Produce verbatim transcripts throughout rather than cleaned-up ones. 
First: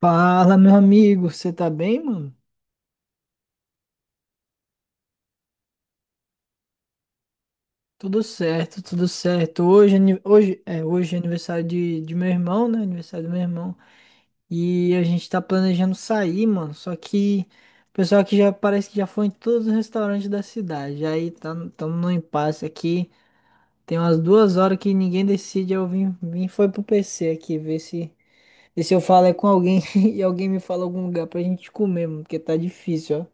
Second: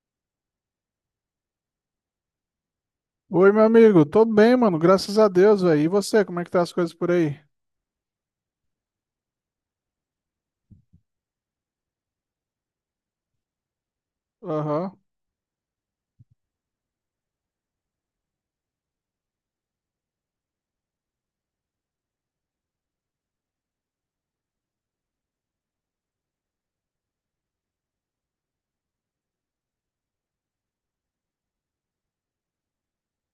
Fala, meu amigo, você tá bem, mano? Oi, meu amigo. Tô bem, mano. Graças a Deus, velho. E você, como é que tá as coisas por aí? Tudo certo, tudo certo. Hoje, é ani- hoje, é, hoje é aniversário de, de meu irmão, né? Aniversário do meu irmão. E Aham. a gente tá planejando sair, mano. Só que o pessoal aqui já parece que já foi em todos os restaurantes da cidade. Aí tá, estamos no impasse aqui. Tem umas duas horas que ninguém decide. Eu vim, vim foi pro P C aqui ver se, ver se eu falo é com alguém e alguém me fala algum lugar pra gente comer, mano, porque tá difícil, ó.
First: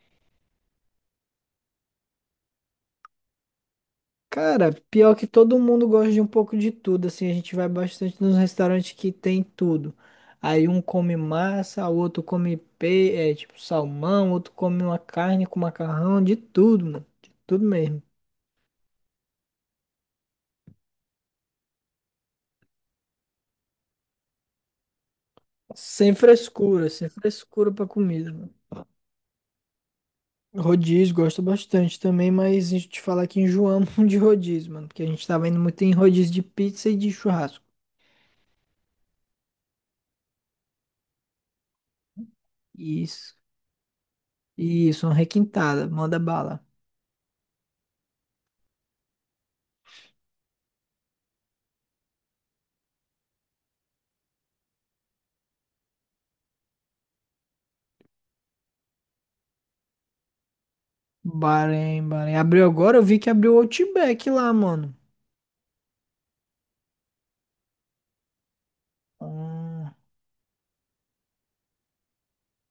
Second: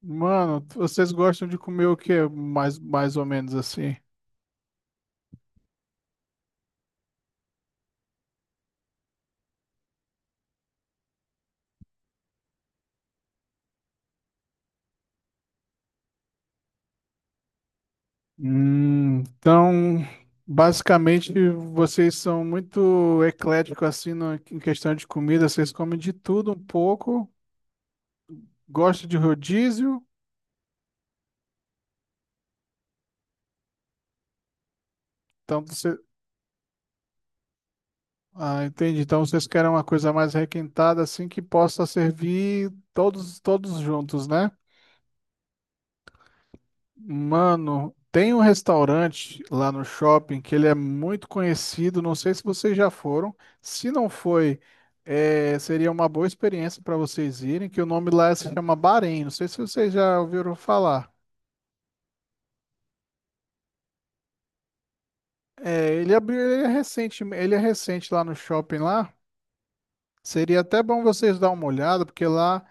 Mano, vocês gostam de comer o quê? Mais, mais ou menos assim. Cara, pior que todo mundo gosta de um pouco de tudo, assim, a gente vai bastante nos restaurantes que tem tudo. Aí um come massa, o outro come pe... é, tipo salmão, outro come uma carne com macarrão, de tudo, mano. De tudo mesmo. Hum, então, basicamente, vocês são muito ecléticos assim no- em questão de comida. Vocês comem de Sem tudo um frescura, sem pouco. frescura pra comida, mano. Gostam de rodízio. Rodízio, gosto bastante também, mas a gente te falar que enjoamos de rodízio, mano, porque a gente tava indo Então, muito em você... rodízio de pizza e de churrasco. Ah, entendi. Então, vocês querem uma coisa mais requintada assim que possa servir Isso, todos, todos juntos, né? isso, uma requintada, manda bala. Mano, tem um restaurante lá no shopping que ele é muito conhecido. Não sei se vocês já foram. Se não foi, eh, seria uma boa experiência para vocês irem, que o nome lá se chama Bahrein. Não sei se vocês já ouviram falar. Bahrein, Bahrein. Abriu agora? Eu vi que abriu o Outback lá, mano. É, ele abriu, ele é recente, ele é recente lá no shopping lá. Ah, Seria até bom vocês dar uma olhada, porque lá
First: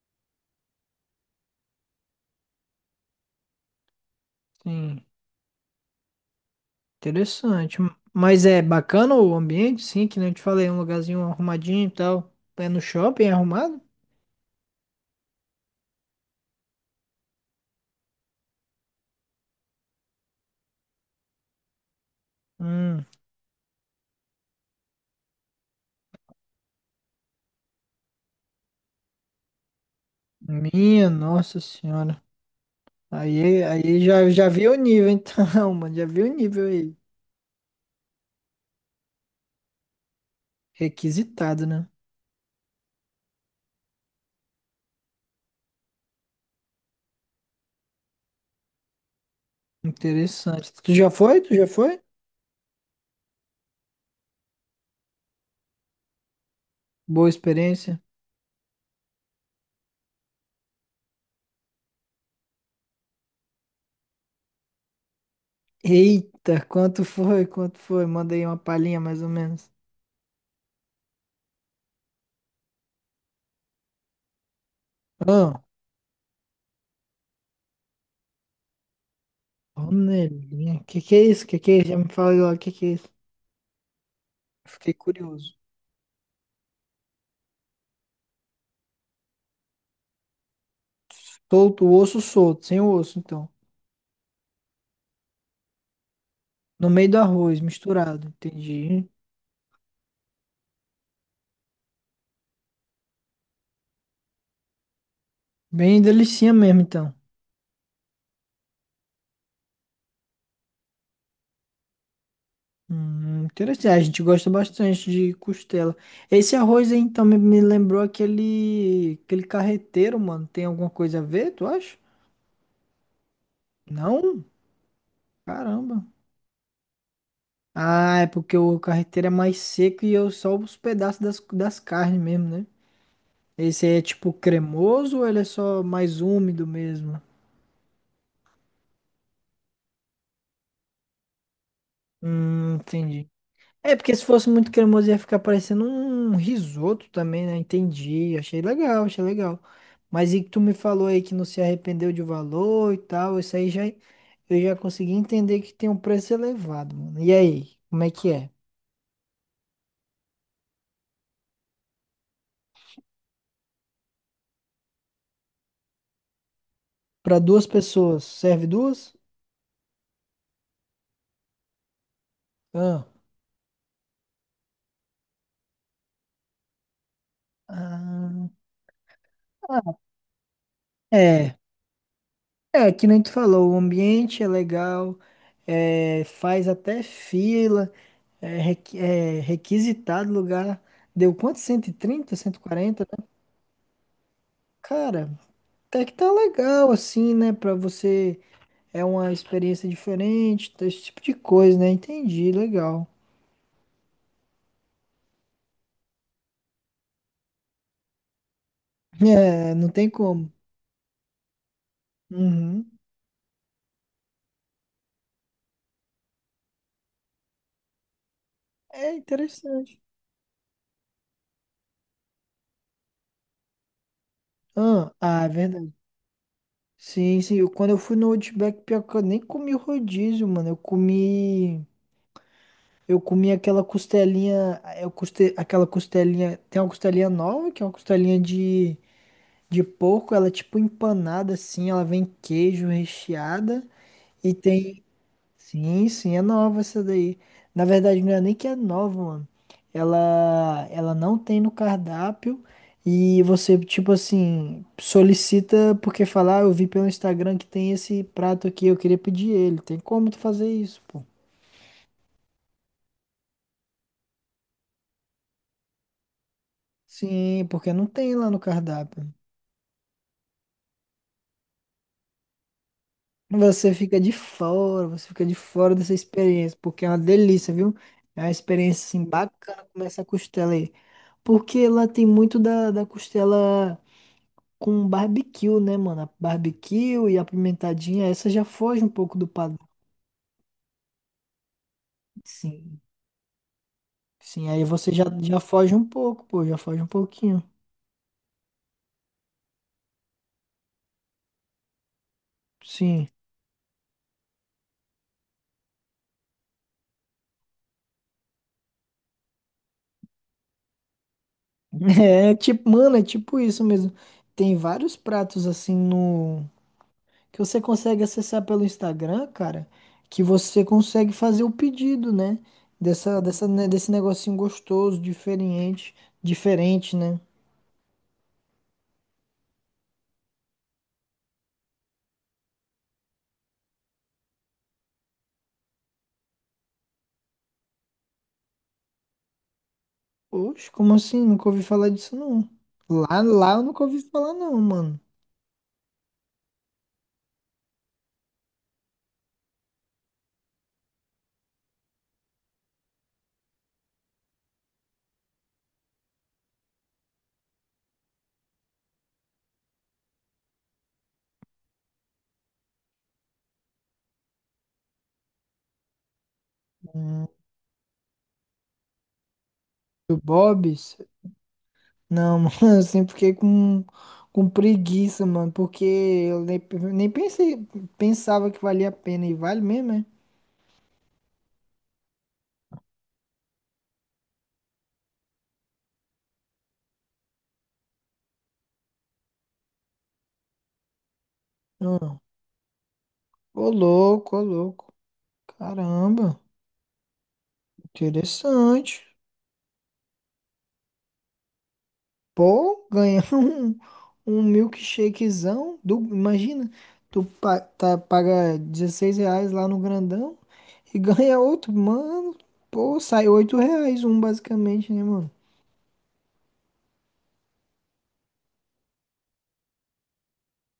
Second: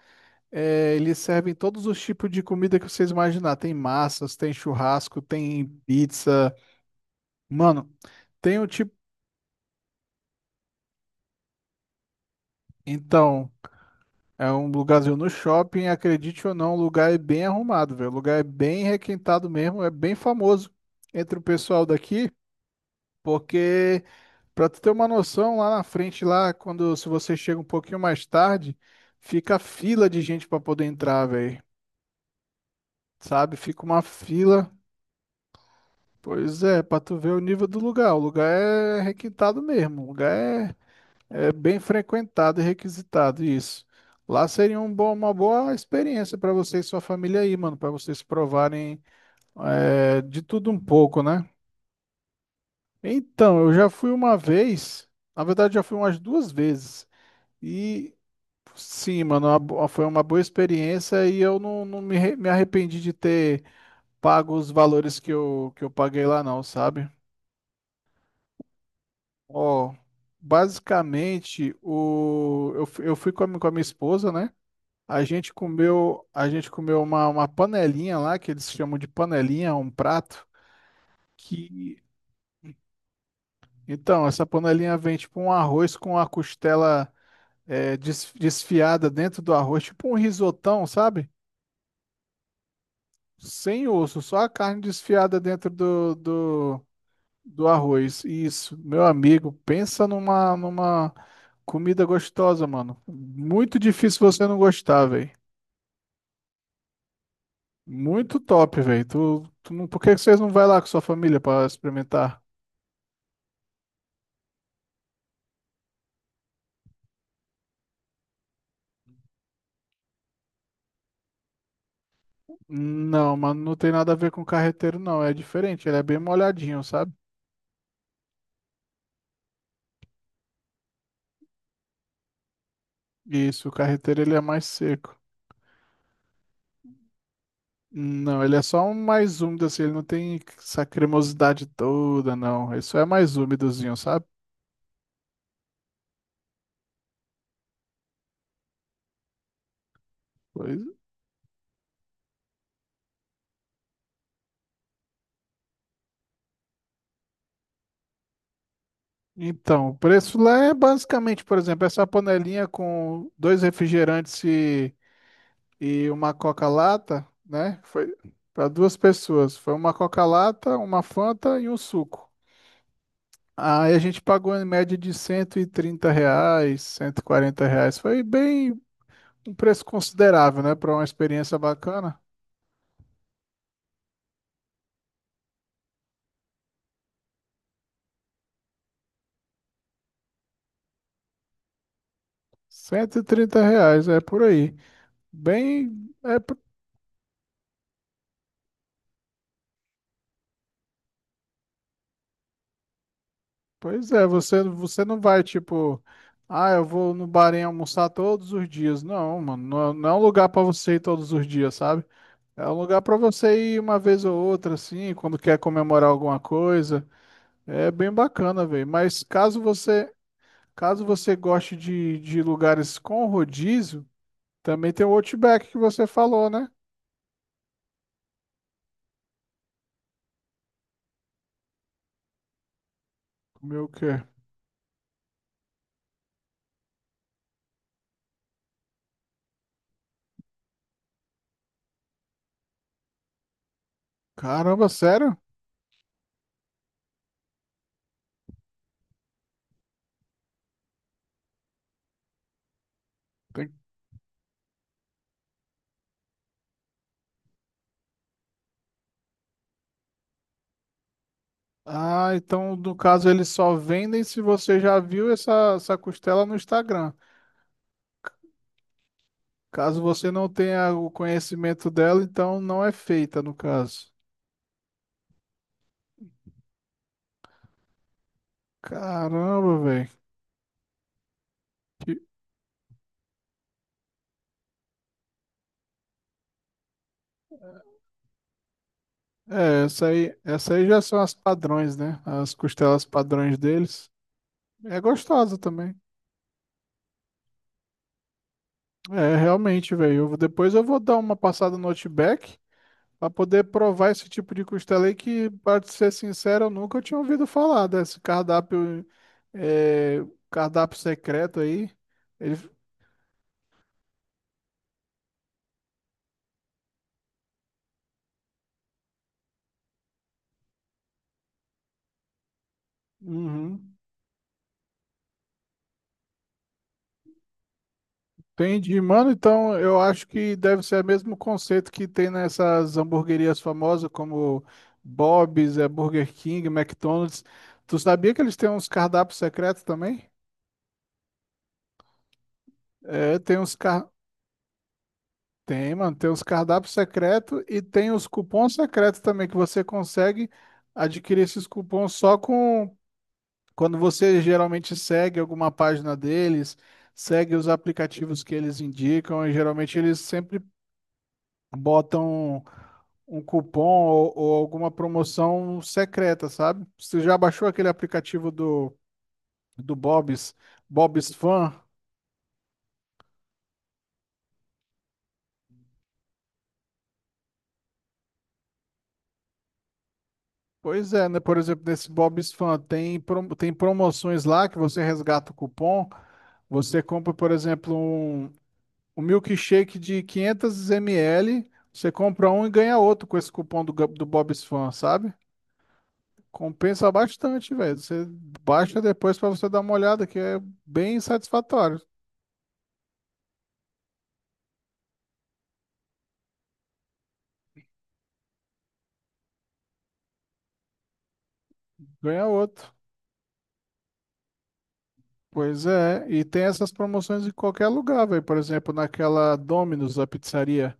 é, eles servem todos os tipos de comida que vocês imaginar. Tem massas, tem sim, churrasco, tem pizza. interessante. Mano, Mas tem é o tipo. bacana o ambiente, sim, que nem eu te falei, um lugarzinho arrumadinho e tal. É no shopping, é Então. arrumado? É um lugarzinho no shopping, acredite ou não, o lugar é bem arrumado, velho. O lugar é bem requintado mesmo, é bem famoso entre o pessoal daqui, Hum, porque pra tu ter uma noção, lá na frente lá, quando se você chega um pouquinho mais tarde, fica fila de gente pra poder minha entrar, nossa velho. senhora. Sabe? Aí, Fica aí uma já, já vi fila. o nível, então, mano. Já vi o Pois nível é, aí. pra tu ver o nível do lugar. O lugar é requintado mesmo. O lugar é é Requisitado, bem né? frequentado e requisitado isso. Lá seria um bom- uma boa experiência para você e sua família aí, mano, para vocês provarem é, de tudo Interessante. um Tu já pouco, foi? né? Tu já foi? Então, eu já fui uma vez, na verdade, já fui umas duas vezes. Boa experiência. E sim, mano, uma bo- foi uma boa experiência e eu não, não me, arre- me arrependi de ter pago os valores que eu, que eu paguei lá, não, Eita, quanto sabe? foi? Quanto foi? Mandei uma palhinha mais ou menos. Ó, basicamente, o, eu, fui- eu fui com a, mi- com a minha esposa, né? A gente Ah. comeu, a gente comeu uma, uma panelinha lá, que eles chamam de panelinha, um prato, Panelinha. Que que é isso? Que que é isso? Já que... me fala agora, que que é isso? Então, essa Fiquei panelinha vem tipo um curioso. arroz com a costela é, des- desfiada dentro do arroz, tipo um risotão, sabe? Solto, o osso solto, sem o osso, então. Sem osso, só a carne desfiada dentro do, do, No meio do arroz, do arroz. misturado. Isso, meu Entendi. amigo, pensa numa, numa comida gostosa, mano. Muito difícil você não gostar, velho. Bem delicinha mesmo, então. Muito top, velho. Tu, tu não- por que que vocês não vai lá com sua família pra experimentar? Hum, interessante. Ah, a gente gosta bastante de costela. Esse arroz aí, então, me, me lembrou aquele, aquele carreteiro, mano. Tem alguma coisa a ver, tu acha? Não, mano, não tem nada a ver Não? com carreteiro, não. É diferente, ele é Caramba. bem molhadinho, sabe? Ah, é porque o carreteiro é mais seco e eu só os pedaços das, das carnes mesmo, né? Isso, o Esse aí é carreteiro tipo ele é mais seco. cremoso ou ele é só mais úmido mesmo? Não, ele é só um mais úmido, assim, ele não tem essa cremosidade toda, Hum, não. Isso é entendi. mais É, úmidozinho, porque se sabe? fosse muito cremoso ia ficar parecendo um risoto também, né? Entendi. Achei legal, achei legal. Mas e que tu me Pois- falou aí que não se arrependeu de valor e tal, isso aí já eu já consegui entender que tem um preço elevado, mano. E aí, como é que é? Então, o preço lá é basicamente, por exemplo, essa panelinha com dois refrigerantes e e uma Coca-Lata, Pra duas né? Foi pessoas, serve para duas duas? pessoas. Foi uma Coca-Lata, uma Fanta e um suco. Ah. Aí a gente pagou em média de cento e trinta reais, cento e quarenta reais. Foi bem um preço Ah, considerável, né? Para uma é. experiência bacana. É, que nem tu falou, o ambiente é legal, é, faz até fila, é, requi- é requisitado lugar. Deu quanto? cento e trinta, cento e quarenta, cento e né? trinta reais, é por aí. Cara, até Bem, que tá é, p- legal, assim, né? Pra você, é uma experiência diferente, tá, esse tipo de coisa, né? Entendi, legal. pois é, você, você não vai tipo, ah, eu vou no bar em almoçar todos os dias. Não, mano, É, não não, é- não tem é um lugar como. para você ir todos os dias, sabe? É um Uhum. lugar para você ir uma vez ou outra, assim, quando quer comemorar alguma coisa. É bem bacana, velho. É Mas caso interessante. você, caso você goste de, de lugares com rodízio, também tem Ah, o ah, é Outback que verdade. você falou, né? Sim, sim. eu- Quando eu fui no Outback, pior que eu nem comi o rodízio, mano. Eu comi. Eu comi aquela Comeu o quê? costelinha, eu custe, aquela costelinha, tem uma costelinha nova, que é uma costelinha de, de porco, ela é tipo empanada assim, ela vem queijo recheada e Caramba, tem, sério? sim, sim, é nova essa daí. Na verdade, não é nem que é nova, mano. Ela, ela não tem no cardápio e Tem- você, tipo assim, solicita porque falar, ah, eu vi pelo Instagram que tem esse prato aqui, eu queria pedir ele. Tem como tu fazer isso, pô? Ah, então no caso eles só vendem se você já viu essa, essa costela no Instagram. Sim, porque não tem lá no cardápio. Caso você não tenha o conhecimento dela, então não é feita, no Você caso. fica de fora, você fica de fora dessa experiência, porque é uma delícia, viu? É uma experiência assim Caramba, bacana comer velho. essa costela aí. Porque lá tem muito da, da costela com barbecue, né, mano? A barbecue e a pimentadinha, essa já foge um pouco do padrão. É, essa aí, essa aí já são as padrões, né? As Sim, costelas padrões deles. sim, aí É você já, gostosa já foge também. um pouco, pô, já foge um pouquinho. É, realmente, velho. Eu vou- Depois eu vou dar uma passada no Outback Sim. pra poder provar esse tipo de costela aí que, pra te ser sincero, eu nunca tinha ouvido falar desse cardápio, é, cardápio secreto aí. É Ele, tipo, mano, é tipo isso mesmo. Tem vários pratos assim no. Que você consegue acessar pelo Instagram, cara, que você consegue fazer o pedido, né? Dessa, dessa, né, uhum. desse negocinho gostoso, diferente, diferente, né? Entendi, mano. Então, eu acho que deve ser o mesmo conceito que tem nessas hamburguerias famosas como Bob's, é, Burger King, McDonald's. Tu sabia que eles têm uns cardápios secretos também? Oxe, como assim? Nunca ouvi falar disso, não. É, Lá, tem Lá uns eu nunca car... ouvi falar, não, mano. Tem, mano, tem uns cardápios secretos e tem os cupons secretos também que você consegue adquirir esses cupons só com quando você geralmente segue alguma página deles, segue os aplicativos que eles indicam e geralmente eles sempre botam um cupom ou, ou alguma promoção secreta, sabe? Você já Hum, baixou aquele aplicativo do, do Do Bob's, Bob's? Bob's Fan? Não, mano, eu sempre fiquei com, com preguiça, mano, porque eu nem, nem pensei, pensava que valia a pena, e vale mesmo, é? Pois é, né? Por exemplo, nesse Bob's Fan tem, pro- tem promoções lá que você resgata o cupom. Você compra, por exemplo, um, um milkshake de quinhentos mililitros. Você Não. compra um e ganha outro com esse cupom Ô, do, Ga- do louco, ô, Bob's Fan, louco. sabe? Caramba, Compensa bastante, velho. Você baixa interessante. depois pra você dar uma olhada, que é bem satisfatório. Pô, ganhar um, um milkshakezão. Do, imagina, tu pa- tá, paga dezesseis reais lá no grandão e ganha outro, Ganha mano. outro. Pô, sai oito reais um basicamente, né, mano? Pois é, e tem essas promoções em qualquer lugar, velho. Por exemplo, naquela Domino's, a pizzaria.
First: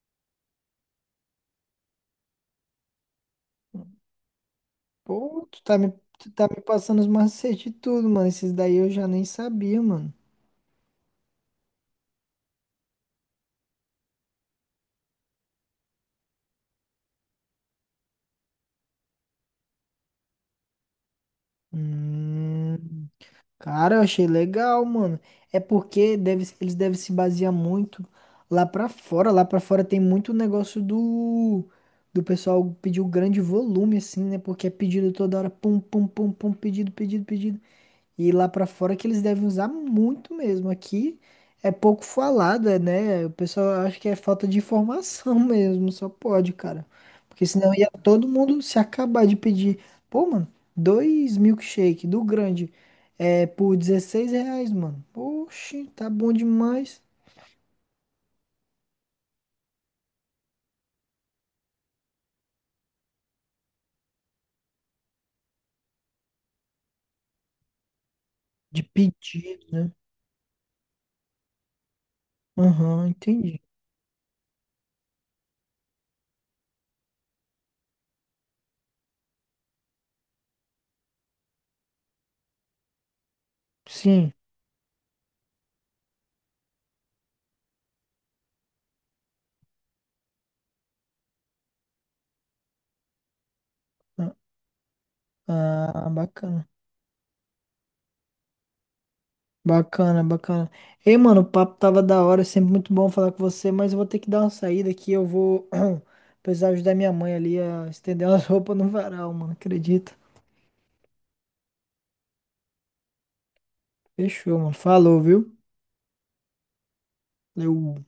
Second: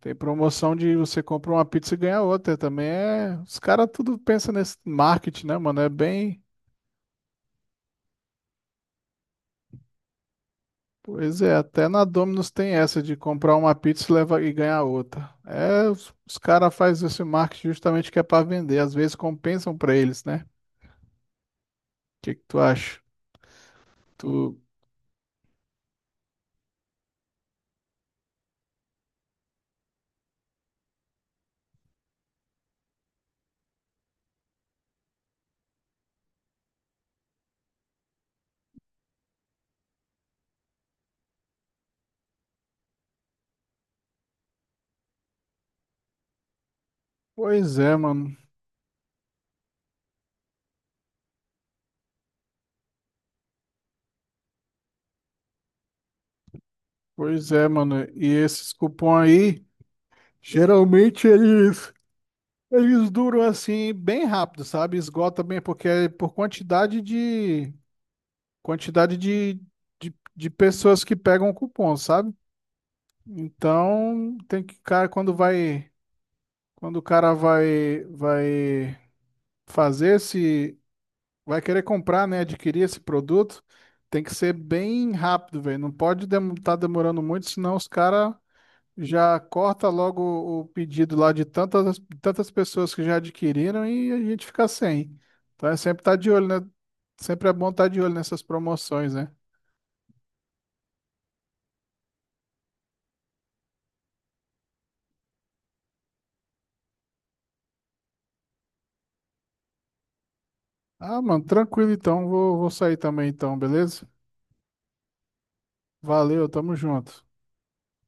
Tem promoção de você compra uma pizza e ganha outra. Também é. Os caras tudo pensam nesse marketing, Pô, né, tu tá mano? É me, tu bem. tá me passando os macetes de tudo, mano. Esses daí eu já nem sabia, mano. Pois é, até na Domino's tem essa de comprar uma pizza e leva e ganhar outra. É, os, os caras fazem esse marketing justamente que é pra vender. Às vezes compensam pra eles, né? O que que tu acha? Hum. Cara, eu achei Tu... legal, mano. É porque deve, eles devem se basear muito lá pra fora. Lá pra fora tem muito negócio do do pessoal pedir o grande volume, assim, né? Porque é pedido toda hora, pum, pum, pum, pum, pedido, pedido, pedido. E lá pra fora que eles devem usar muito mesmo. Aqui é pouco falada, né? O pessoal acha que é falta de informação mesmo, só pode, cara. Porque senão Pois ia é, todo mano. mundo se acabar de pedir. Pô, mano, dois milkshake do grande é por dezesseis reais, mano. Oxi, tá bom demais. Pois é, mano. E esses cupom aí. Geralmente eles, eles duram assim bem rápido, sabe? Esgota bem, porque é por quantidade de De quantidade de, pedido, né? de, de pessoas que pegam o cupom, sabe? Aham, entendi. Então tem que, cara, quando vai, quando o cara vai, vai fazer esse, vai querer comprar, né? Adquirir esse produto, tem Sim. que ser bem rápido, velho. Não pode estar demorando muito, senão os caras já corta logo o pedido lá de tantas, tantas pessoas que já adquiriram e a gente fica sem. Então é Ah, sempre ah, estar de olho, bacana. né? Sempre é bom estar de olho nessas promoções, né? Bacana, bacana. Ei, mano, o papo tava da hora, é sempre muito bom falar com você, mas eu vou ter que dar uma saída aqui, eu vou precisar ajudar minha mãe ali a estender umas roupas no varal, mano, acredita? Ah, mano, tranquilo então. Vou, vou sair também então, beleza? Fechou, mano. Falou, viu? Valeu, tamo junto. Valeu.